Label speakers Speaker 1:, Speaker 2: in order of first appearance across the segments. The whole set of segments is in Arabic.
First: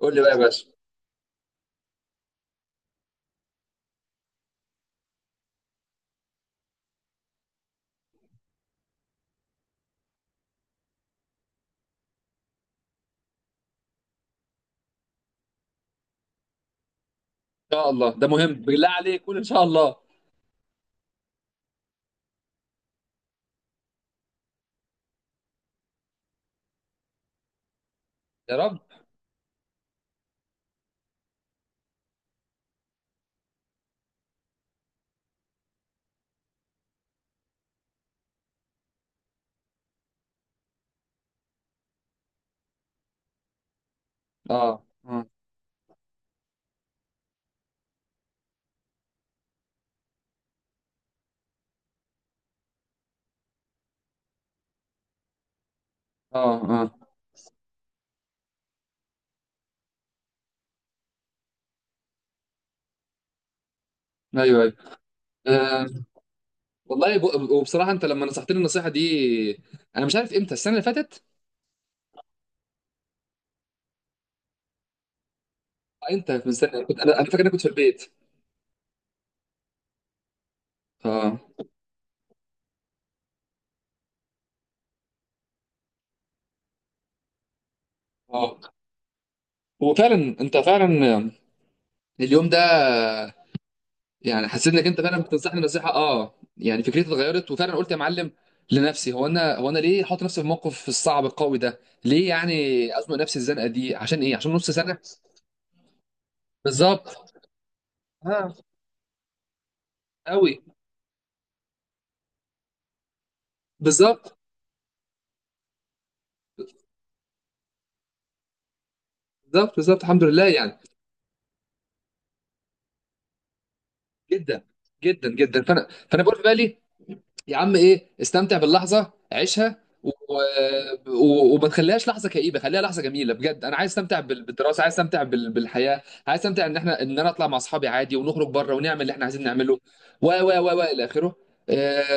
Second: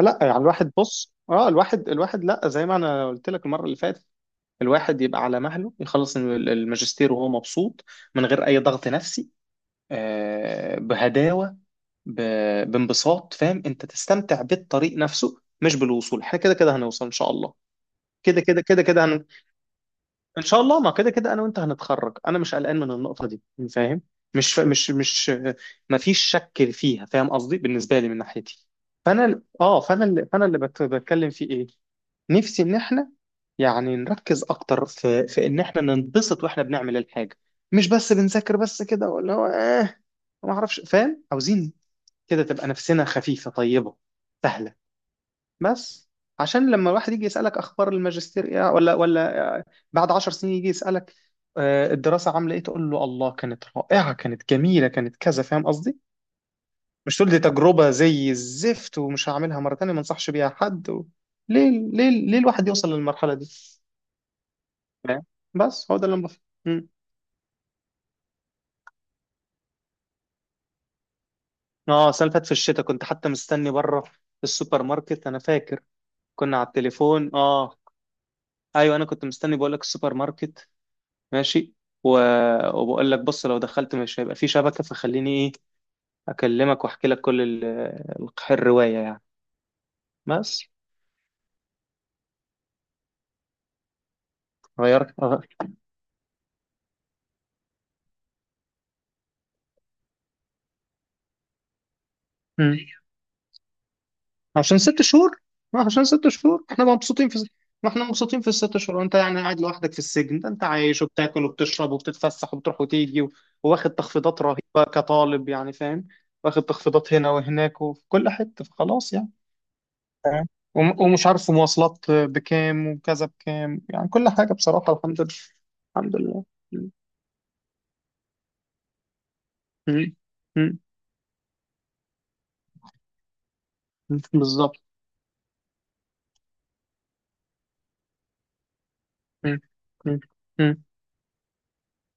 Speaker 1: قول لي بقى يا
Speaker 2: يعني
Speaker 1: باشا ان
Speaker 2: الواحد بص الواحد لا، زي ما انا قلت لك المره اللي فاتت. الواحد يبقى على مهله يخلص الماجستير وهو مبسوط، من غير اي ضغط نفسي، بهداوه، بانبساط. فاهم؟ انت تستمتع بالطريق نفسه مش بالوصول، احنا كده كده هنوصل ان شاء الله،
Speaker 1: شاء الله، ده
Speaker 2: كده
Speaker 1: مهم
Speaker 2: كده كده
Speaker 1: بالله
Speaker 2: كده،
Speaker 1: عليك، قول ان شاء الله.
Speaker 2: ان شاء الله. ما كده كده انا وانت هنتخرج، انا مش قلقان من النقطه دي، فاهم؟ مش ما فيش شك فيها، فاهم قصدي؟ بالنسبه لي من
Speaker 1: يا
Speaker 2: ناحيتي.
Speaker 1: رب.
Speaker 2: فانا ال- اه فانا اللي فانا اللي بت- بتكلم فيه ايه؟ نفسي ان احنا يعني نركز اكتر في ان احنا ننبسط واحنا بنعمل الحاجه، مش بس بنذاكر بس كده، ولا هو ما اعرفش، فاهم؟ عاوزين كده تبقى نفسنا خفيفه طيبه سهله.
Speaker 1: اه اه
Speaker 2: بس، عشان لما الواحد يجي يسألك أخبار الماجستير إيه، ولا بعد 10 سنين يجي يسألك آه، الدراسة عاملة إيه، تقول له الله كانت رائعة كانت جميلة كانت كذا، فاهم قصدي؟
Speaker 1: اه اه
Speaker 2: مش تقول دي تجربة زي الزفت ومش هعملها مرة تانية، ما انصحش بيها حد، و... ليه ليه ليه الواحد يوصل للمرحلة دي؟
Speaker 1: ايوه.
Speaker 2: فاهم؟
Speaker 1: آه.
Speaker 2: بس هو ده اللي أنا بفهم. مم.
Speaker 1: والله، وبصراحه انت لما نصحتني النصيحه دي، انا مش عارف امتى، السنه اللي فاتت.
Speaker 2: اه، السنة اللي فاتت في الشتاء كنت حتى مستني بره السوبر ماركت، أنا فاكر
Speaker 1: آه، انت من
Speaker 2: كنا على
Speaker 1: السنه، كنت انا
Speaker 2: التليفون،
Speaker 1: فاكر اني كنت في
Speaker 2: اه.
Speaker 1: البيت.
Speaker 2: ايوه، انا كنت مستني، بقول لك السوبر ماركت،
Speaker 1: اه
Speaker 2: ماشي، و... وبقول لك بص لو دخلت مش هيبقى في شبكة، فخليني ايه، اكلمك واحكي لك كل
Speaker 1: اه
Speaker 2: الرواية يعني.
Speaker 1: وفعلا انت
Speaker 2: بس
Speaker 1: فعلا اليوم ده يعني حسيت انك انت
Speaker 2: غيرك
Speaker 1: فعلا
Speaker 2: أغير.
Speaker 1: بتنصحني نصيحه. اه يعني فكرتي اتغيرت وفعلا قلت يا معلم لنفسي، هو انا، هو انا ليه احط نفسي في الموقف الصعب القوي ده؟ ليه
Speaker 2: مم.
Speaker 1: يعني ازنق نفسي الزنقه دي؟ عشان ايه؟ عشان نص
Speaker 2: عشان
Speaker 1: سنه.
Speaker 2: ست شهور، ما عشان 6 شهور احنا مبسوطين
Speaker 1: بالظبط.
Speaker 2: في، ما احنا مبسوطين في
Speaker 1: اه
Speaker 2: ال6 شهور، وانت يعني قاعد لوحدك في السجن ده،
Speaker 1: قوي.
Speaker 2: انت عايش وبتاكل وبتشرب وبتتفسح وبتروح وتيجي، و... واخد
Speaker 1: بالظبط
Speaker 2: تخفيضات رهيبة كطالب، يعني فاهم، واخد تخفيضات هنا وهناك وفي كل حتة، فخلاص يعني،
Speaker 1: بالظبط. بالظبط الحمد لله
Speaker 2: فاهم.
Speaker 1: يعني.
Speaker 2: ومش عارف مواصلات بكام وكذا بكام، يعني كل حاجة
Speaker 1: جدا
Speaker 2: بصراحة الحمد لله،
Speaker 1: جدا جدا. فانا
Speaker 2: الحمد
Speaker 1: فانا بقول في
Speaker 2: لله.
Speaker 1: بالي،
Speaker 2: م-.
Speaker 1: يا عم ايه، استمتع باللحظه، عيشها،
Speaker 2: م-. م-.
Speaker 1: وما تخليهاش لحظه كئيبه، خليها لحظه جميله بجد. انا عايز
Speaker 2: م-.
Speaker 1: استمتع
Speaker 2: بالظبط.
Speaker 1: بالدراسه، عايز استمتع بالحياه، عايز استمتع ان احنا، ان انا اطلع مع اصحابي عادي ونخرج بره ونعمل اللي احنا عايزين
Speaker 2: م-.
Speaker 1: نعمله
Speaker 2: م-.
Speaker 1: و
Speaker 2: م-.
Speaker 1: الى اخره.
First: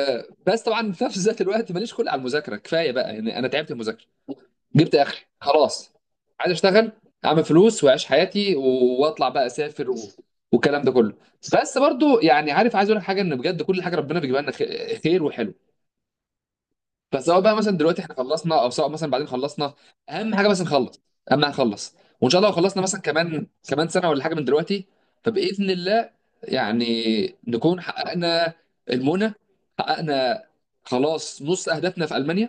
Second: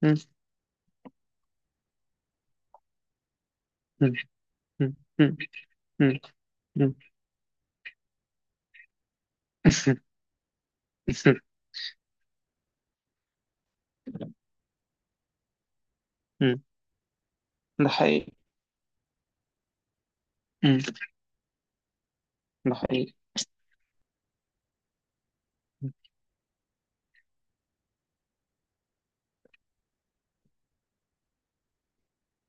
Speaker 2: م-.
Speaker 1: بس طبعا في نفس ذات الوقت ماليش خلق على المذاكره، كفايه بقى يعني، انا تعبت من المذاكره،
Speaker 2: م-. م-.
Speaker 1: جبت اخري
Speaker 2: م-.
Speaker 1: خلاص.
Speaker 2: م-.
Speaker 1: عايز اشتغل، اعمل فلوس واعيش حياتي واطلع بقى اسافر والكلام ده كله.
Speaker 2: م-.
Speaker 1: بس برضو يعني عارف، عايز اقول لك حاجه، ان بجد كل حاجه ربنا بيجيبها لنا خير وحلو.
Speaker 2: م-.
Speaker 1: فسواء بقى مثلا
Speaker 2: ده
Speaker 1: دلوقتي احنا
Speaker 2: حقيقي.
Speaker 1: خلصنا او سواء مثلا بعدين خلصنا، اهم حاجه بس
Speaker 2: م-.
Speaker 1: نخلص، اهم حاجه نخلص. وان شاء الله لو
Speaker 2: ده
Speaker 1: خلصنا مثلا
Speaker 2: حقيقي.
Speaker 1: كمان كمان سنه ولا حاجه من دلوقتي، فباذن الله يعني نكون حققنا المنى، حققنا خلاص نص اهدافنا في المانيا.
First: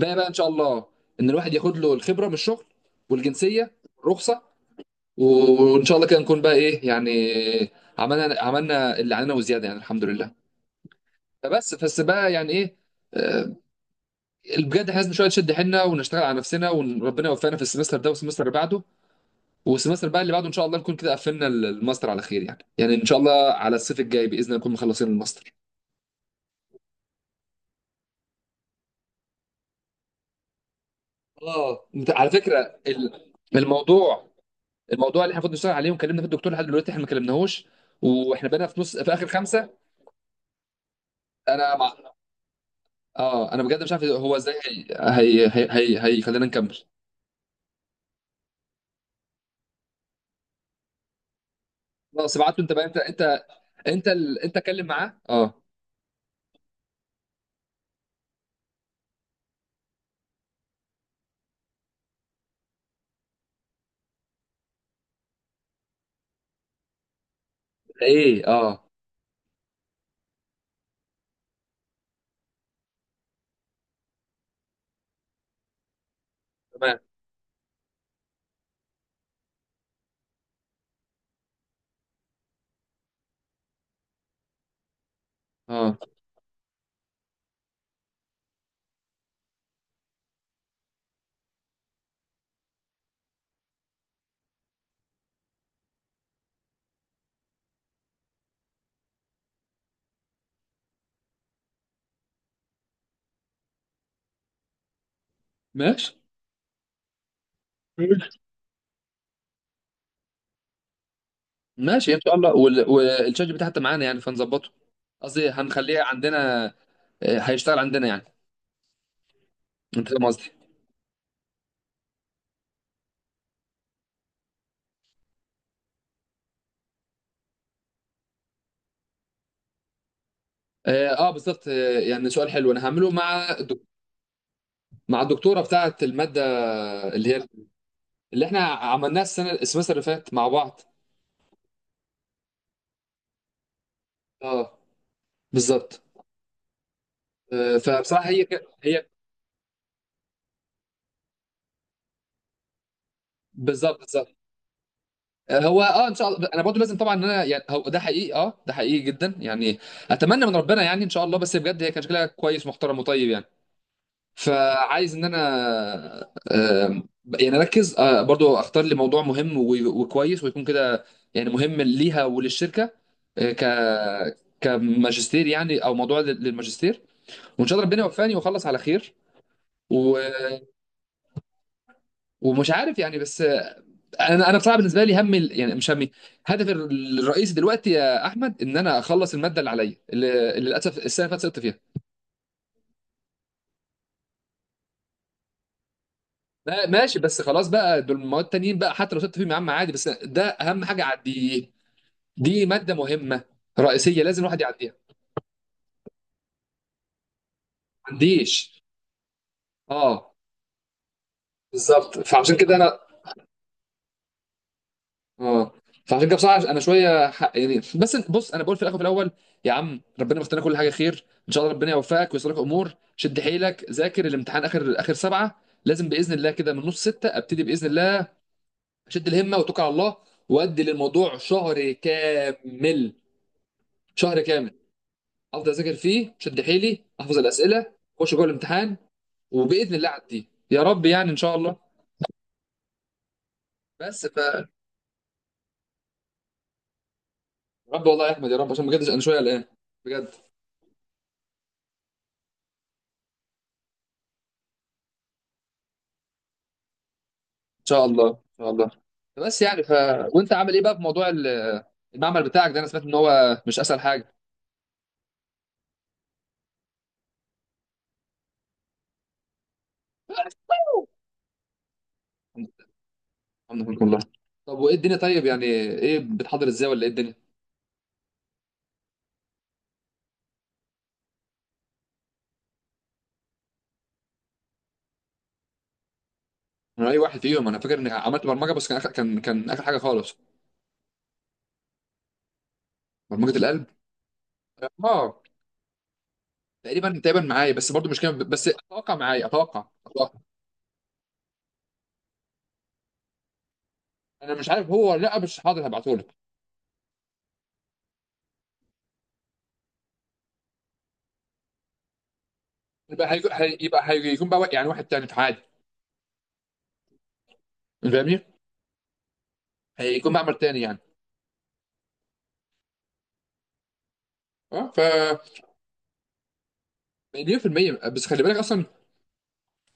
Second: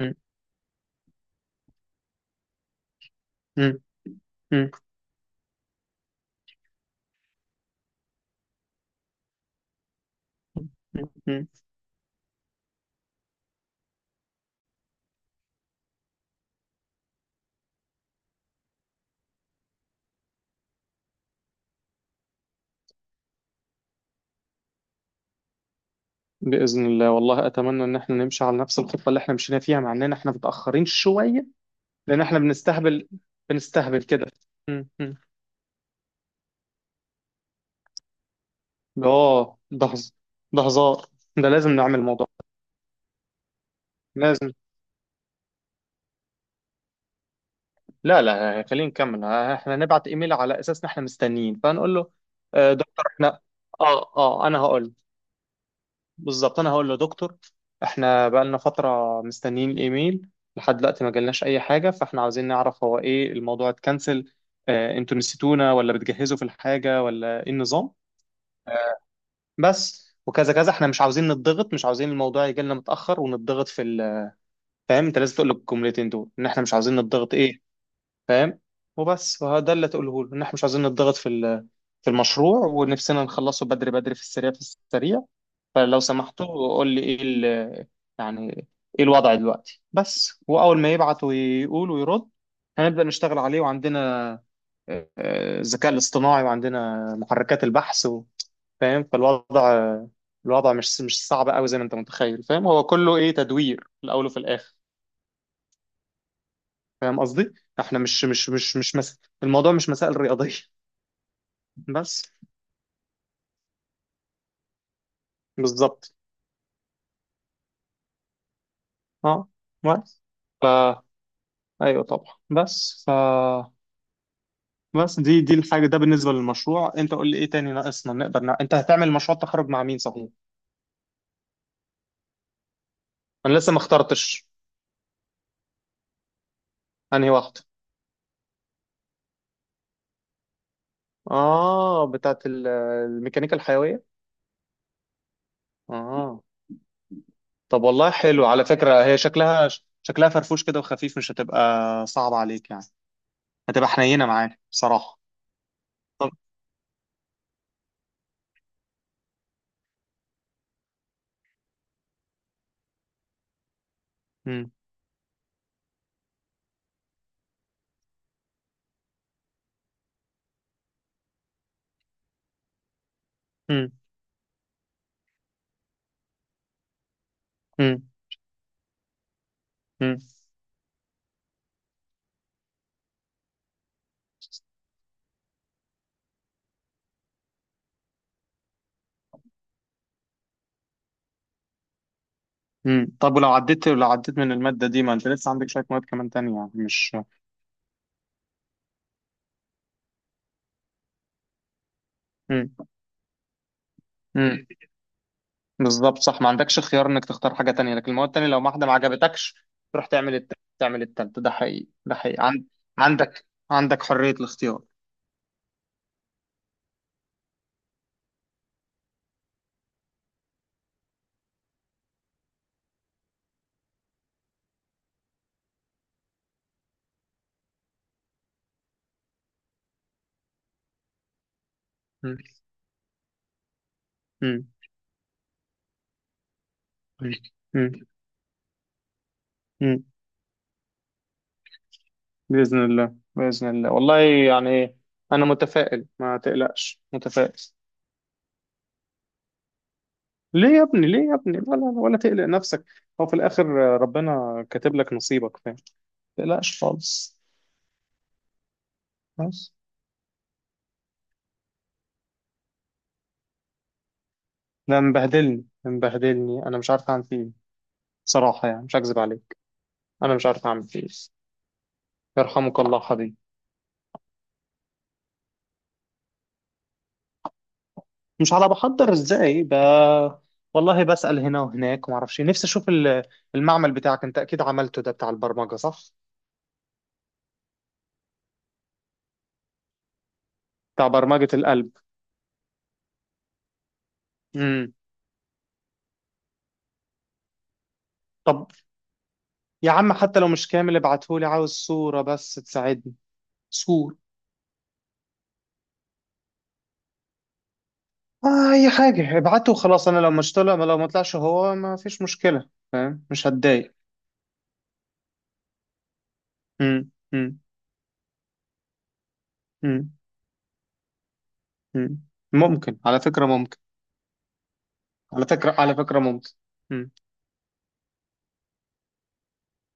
Speaker 2: م-.
Speaker 1: بقى ان شاء الله، ان الواحد ياخد له الخبره من الشغل، والجنسيه،
Speaker 2: م-.
Speaker 1: رخصه.
Speaker 2: م-.
Speaker 1: وان شاء الله كده نكون بقى ايه يعني، عملنا، عملنا اللي علينا وزياده يعني الحمد لله.
Speaker 2: م-.
Speaker 1: فبس بقى يعني ايه. آه، بجد احنا لازم شويه نشد حيلنا ونشتغل على نفسنا وربنا يوفقنا في السمستر ده والسمستر اللي بعده، والسمستر بقى اللي بعده ان شاء الله نكون كده قفلنا الماستر على خير. يعني يعني ان شاء الله على الصيف الجاي باذن الله نكون مخلصين الماستر.
Speaker 2: بإذن الله والله، أتمنى إن احنا نمشي على نفس الخطة اللي احنا مشينا فيها، مع إننا احنا متأخرين شوية،
Speaker 1: اه انت
Speaker 2: لأن
Speaker 1: على
Speaker 2: احنا
Speaker 1: فكره،
Speaker 2: بنستهبل، بنستهبل كده.
Speaker 1: الموضوع، الموضوع اللي احنا المفروض نشتغل عليه وكلمنا فيه الدكتور لحد دلوقتي احنا ما كلمناهوش، واحنا بقينا في نص، في اخر
Speaker 2: اه،
Speaker 1: خمسه.
Speaker 2: ده هزار، ده لازم
Speaker 1: انا مع...
Speaker 2: نعمل الموضوع ده.
Speaker 1: اه انا بجد مش عارف هو
Speaker 2: لازم.
Speaker 1: ازاي. هيخلينا نكمل.
Speaker 2: لا لا، خلينا نكمل، احنا نبعت ايميل على اساس ان احنا مستنيين، فنقول له
Speaker 1: خلاص ابعته انت
Speaker 2: آه،
Speaker 1: بقى، انت
Speaker 2: دكتور،
Speaker 1: انت
Speaker 2: احنا
Speaker 1: انت
Speaker 2: اه
Speaker 1: ال...
Speaker 2: اه
Speaker 1: انت
Speaker 2: انا هقول
Speaker 1: اتكلم
Speaker 2: له.
Speaker 1: معاه. اه،
Speaker 2: بالظبط، انا هقول له دكتور، احنا بقالنا فترة مستنيين ايميل، لحد دلوقتي ما جالناش اي حاجة، فاحنا عاوزين نعرف هو ايه، الموضوع اتكنسل آه، انتوا نسيتونا، ولا بتجهزوا في الحاجة، ولا ايه النظام
Speaker 1: ايه، اه.
Speaker 2: آه، بس وكذا كذا احنا مش عاوزين نتضغط، مش عاوزين الموضوع يجي لنا متأخر ونتضغط في ال، فاهم؟ انت لازم تقول له الجملتين دول ان احنا مش عاوزين
Speaker 1: تمام.
Speaker 2: نتضغط ايه، فاهم، وبس، فده اللي تقوله له، ان احنا مش عاوزين نتضغط في في المشروع، ونفسنا نخلصه بدري بدري في السريع في السريع.
Speaker 1: اه،
Speaker 2: فلو سمحتوا قول لي ايه يعني ايه الوضع دلوقتي، بس واول ما يبعت ويقول ويرد هنبدأ نشتغل عليه، وعندنا آه، آه، الذكاء الاصطناعي، وعندنا محركات البحث، فاهم، فالوضع، الوضع مش صعب قوي زي ما انت متخيل، فاهم؟ هو كله ايه، تدوير في الاول وفي الاخر،
Speaker 1: ماشي
Speaker 2: فاهم قصدي؟ احنا مش مش مش مش مس... الموضوع مش مسائل رياضية.
Speaker 1: ماشي، ان
Speaker 2: بس.
Speaker 1: شاء الله. والشات GPT حتى معانا يعني فنظبطه، قصدي هنخليه
Speaker 2: بالظبط.
Speaker 1: عندنا. آه، هيشتغل عندنا يعني.
Speaker 2: اه،
Speaker 1: انت
Speaker 2: بس
Speaker 1: فاهم قصدي.
Speaker 2: ف، ايوه طبعا، بس ف، بس دي دي الحاجة ده بالنسبة للمشروع، انت قول لي ايه تاني ناقصنا نقدر انت هتعمل مشروع تخرج مع مين صحيح؟
Speaker 1: اه. آه، بالظبط. آه، يعني سؤال حلو. انا هعمله مع
Speaker 2: انا لسه ما اخترتش،
Speaker 1: مع الدكتوره بتاعه الماده، اللي
Speaker 2: انهي
Speaker 1: هي
Speaker 2: واحدة؟
Speaker 1: اللي احنا عملناها السنه، السمستر اللي فات مع بعض.
Speaker 2: اه، بتاعت الميكانيكا الحيوية،
Speaker 1: اه بالظبط.
Speaker 2: اه.
Speaker 1: آه،
Speaker 2: طب والله
Speaker 1: فبصراحه هي
Speaker 2: حلو على فكرة،
Speaker 1: هي.
Speaker 2: هي شكلها شكلها فرفوش كده وخفيف، مش هتبقى صعبة عليك يعني، هتبقى
Speaker 1: بالظبط
Speaker 2: حنينة
Speaker 1: بالظبط.
Speaker 2: معاك بصراحة.
Speaker 1: آه، هو اه ان شاء
Speaker 2: طب.
Speaker 1: الله انا برضه لازم طبعا ان انا يعني، هو ده حقيقي، اه ده حقيقي جدا يعني. اتمنى من ربنا يعني ان شاء الله، بس بجد هي كان شكلها كويس، محترم وطيب يعني.
Speaker 2: مم.
Speaker 1: فعايز ان انا آه، يعني اركز، آه، برضه اختار لي موضوع مهم وكويس ويكون كده يعني مهم ليها وللشركه. آه، ك
Speaker 2: مم.
Speaker 1: كماجستير يعني، او موضوع للماجستير. وان شاء الله
Speaker 2: مم.
Speaker 1: ربنا يوفقني واخلص على خير و...
Speaker 2: مم.
Speaker 1: ومش عارف يعني بس. انا بصراحه بالنسبه لي، همي يعني، مش همي، هدفي الرئيسي دلوقتي يا احمد، ان انا اخلص الماده اللي عليا، اللي للاسف السنه اللي فاتت سقطت فيها.
Speaker 2: مم. طب ولو عديت، لو عديت من المادة دي، ما انت لسه عندك شوية مواد كمان تانية يعني مش.
Speaker 1: ماشي، بس خلاص بقى دول المواد التانيين بقى حتى لو سقطت فيهم يا عم عادي، بس ده اهم حاجه اعديه. دي
Speaker 2: مم.
Speaker 1: ماده مهمه رئيسيه لازم الواحد
Speaker 2: مم.
Speaker 1: يعديها.
Speaker 2: بالظبط، صح، ما عندكش خيار انك تختار حاجة تانية، لكن
Speaker 1: ما
Speaker 2: المواد التانية لو
Speaker 1: عنديش.
Speaker 2: واحدة ما عجبتكش تروح
Speaker 1: اه
Speaker 2: تعمل تعمل التالتة، ده حقيقي ده
Speaker 1: بالظبط.
Speaker 2: حقيقي
Speaker 1: فعشان كده انا
Speaker 2: عندك عندك حرية الاختيار.
Speaker 1: اه فعشان كده بصراحه انا شويه حق يعني. بس بص، انا بقول في الاخر وفي الاول، يا عم ربنا مختار كل حاجه خير، ان شاء الله ربنا يوفقك ويسر لك امور. شد حيلك ذاكر الامتحان، اخر اخر سبعه لازم باذن الله، كده من نص سته ابتدي باذن الله، اشد الهمه واتوكل على الله وادي للموضوع شهر
Speaker 2: مم.
Speaker 1: كامل. شهر
Speaker 2: مم.
Speaker 1: كامل افضل اذاكر فيه، شد حيلي
Speaker 2: مم.
Speaker 1: احفظ الاسئله،
Speaker 2: مم.
Speaker 1: اخش جوه الامتحان وباذن
Speaker 2: مم.
Speaker 1: الله اعدي يا رب يعني ان شاء الله.
Speaker 2: بإذن الله، بإذن الله والله،
Speaker 1: بس ف يا
Speaker 2: يعني أنا متفائل، ما تقلقش، متفائل.
Speaker 1: رب والله يا احمد يا رب، عشان بجد انا شويه قلقان بجد.
Speaker 2: ليه يا ابني، ليه يا ابني، ولا تقلق نفسك، هو في الآخر ربنا كاتب لك نصيبك، فاهم، تقلقش خالص.
Speaker 1: شاء الله ان شاء الله، بس
Speaker 2: بس.
Speaker 1: يعني ف. وانت عامل ايه بقى في موضوع المعمل بتاعك ده؟ انا سمعت ان هو مش اسهل حاجه.
Speaker 2: ده مبهدلني مبهدلني، انا مش عارف اعمل فيه إيه. بصراحه يعني مش هكذب عليك، انا مش عارف اعمل فيه إيه. يرحمك الله حبيبي.
Speaker 1: الحمد لله والله. طب وايه الدنيا طيب؟ يعني ايه بتحضر ازاي ولا ايه الدنيا؟
Speaker 2: مش على بحضر ازاي والله بسأل هنا وهناك، وما اعرفش إيه. نفسي اشوف المعمل بتاعك، انت اكيد عملته ده بتاع البرمجه صح؟
Speaker 1: انا اي واحد فيهم انا فاكر اني عملت برمجه، بس كان آخر، كان كان اخر حاجه خالص.
Speaker 2: بتاع برمجه القلب.
Speaker 1: برمجه القلب.
Speaker 2: امم.
Speaker 1: اه. تقريبا تقريبا معايا بس برضو مش كام، بس
Speaker 2: طب
Speaker 1: اتوقع معايا اتوقع
Speaker 2: يا عم،
Speaker 1: اتوقع.
Speaker 2: حتى لو مش كامل ابعتهولي، عاوز صوره بس تساعدني، صور.
Speaker 1: انا مش عارف هو ولا لا، مش حاضر، هبعته لك.
Speaker 2: آه اي حاجه ابعته وخلاص، انا لو مش طلع، لو ما طلعش هو ما فيش مشكله، فاهم،
Speaker 1: يبقى
Speaker 2: مش
Speaker 1: هيكون
Speaker 2: هتضايق.
Speaker 1: يبقى هيكون بقى يعني واحد تاني في عادي.
Speaker 2: امم.
Speaker 1: فاهمني.
Speaker 2: مم.
Speaker 1: هيكون معمل تاني يعني.
Speaker 2: مم. ممكن على فكرة، ممكن
Speaker 1: اه ف
Speaker 2: على فكرة على فكرة ممكن. مم.
Speaker 1: مليون في المية. بس خلي بالك اصلا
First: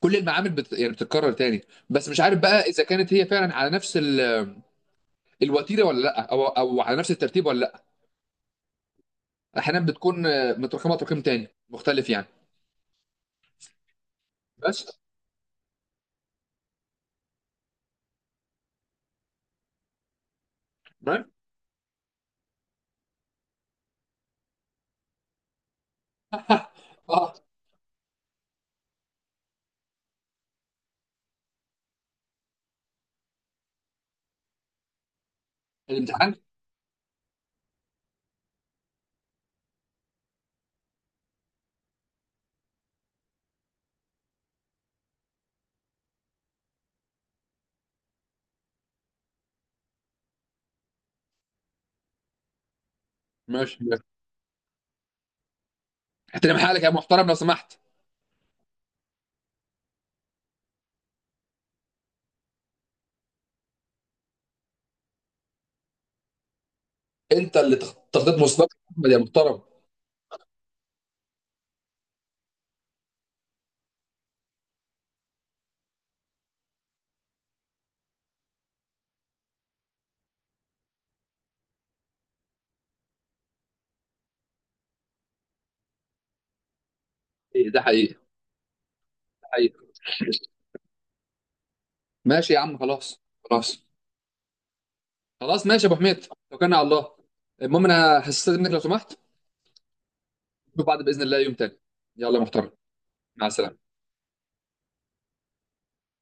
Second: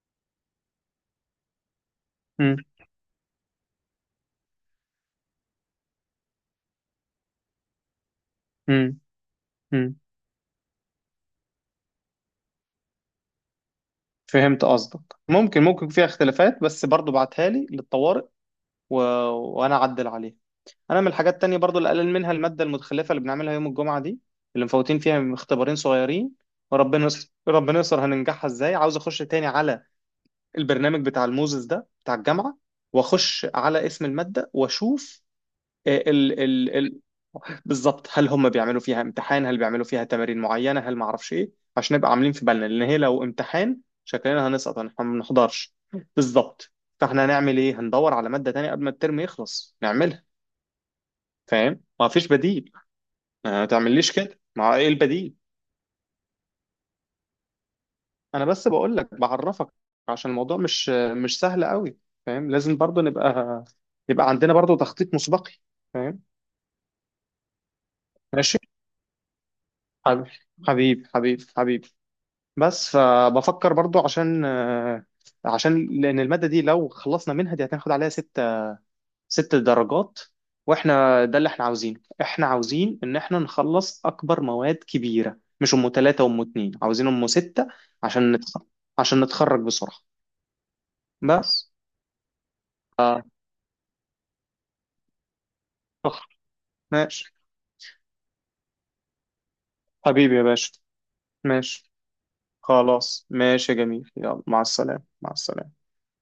Speaker 1: كل المعامل يعني بتتكرر تاني. بس مش عارف
Speaker 2: مم.
Speaker 1: بقى اذا كانت هي فعلا على نفس ال... الوتيره ولا لا، او او على نفس الترتيب ولا لا.
Speaker 2: مم.
Speaker 1: احيانا
Speaker 2: مم.
Speaker 1: بتكون آه، متراكمه تراكم تاني مختلف يعني.
Speaker 2: فهمت
Speaker 1: بس.
Speaker 2: قصدك. ممكن ممكن فيها اختلافات، بس برضو بعتها لي للطوارئ، و... وانا اعدل عليها. انا من
Speaker 1: تمام.
Speaker 2: الحاجات التانية برضو اللي قلل منها المادة المتخلفة اللي بنعملها يوم الجمعة دي، اللي مفوتين فيها اختبارين صغيرين، وربنا يستر،
Speaker 1: اه.
Speaker 2: ربنا يستر، هننجحها ازاي؟ عاوز اخش تاني على البرنامج بتاع الموزس ده بتاع الجامعة، واخش على اسم المادة واشوف
Speaker 1: الامتحان.
Speaker 2: ال ال ال بالظبط، هل هم بيعملوا فيها امتحان؟ هل بيعملوا فيها تمارين معينة؟ هل ما اعرفش ايه، عشان نبقى عاملين في بالنا، لان هي لو امتحان شكلنا هنسقط، ما بنحضرش. بالظبط. فاحنا هنعمل ايه؟ هندور على مادة تانية قبل ما الترم يخلص نعملها، فاهم، ما فيش بديل، ما
Speaker 1: ماشي ماشي.
Speaker 2: تعمليش كده، ما ايه البديل؟
Speaker 1: احترم حالك يا محترم لو سمحت.
Speaker 2: انا بس بقول لك بعرفك، عشان الموضوع مش سهل قوي، فاهم، لازم برضو نبقى، يبقى عندنا برضو تخطيط مسبقي، فاهم.
Speaker 1: انت اللي تخطيط
Speaker 2: ماشي
Speaker 1: مسبق احمد يا محترم.
Speaker 2: حبيبي، حبيبي حبيبي حبيبي. بس فبفكر برضو عشان آه، عشان لان الماده دي لو خلصنا منها، دي هتاخد عليها ست، 6 درجات، واحنا ده اللي احنا عاوزينه، احنا عاوزين ان احنا نخلص اكبر مواد كبيره، مش M3 وام اتنين، عاوزين M6،
Speaker 1: ايه ده حقيقي،
Speaker 2: عشان عشان
Speaker 1: ده
Speaker 2: نتخرج
Speaker 1: حقيقي.
Speaker 2: بسرعه. بس،
Speaker 1: ماشي يا عم خلاص.
Speaker 2: آه،
Speaker 1: خلاص خلاص. ماشي يا ابو حميد.
Speaker 2: فخر،
Speaker 1: توكلنا على الله.
Speaker 2: ماشي
Speaker 1: المهم انا هستاذنك لو سمحت.
Speaker 2: حبيبي يا باشا،
Speaker 1: نشوف بعض باذن الله يوم تاني.
Speaker 2: ماشي
Speaker 1: يلا يا محترم.
Speaker 2: خلاص،
Speaker 1: مع
Speaker 2: ماشي يا
Speaker 1: السلامه.
Speaker 2: جميل، يلا مع السلامه، مع السلامه.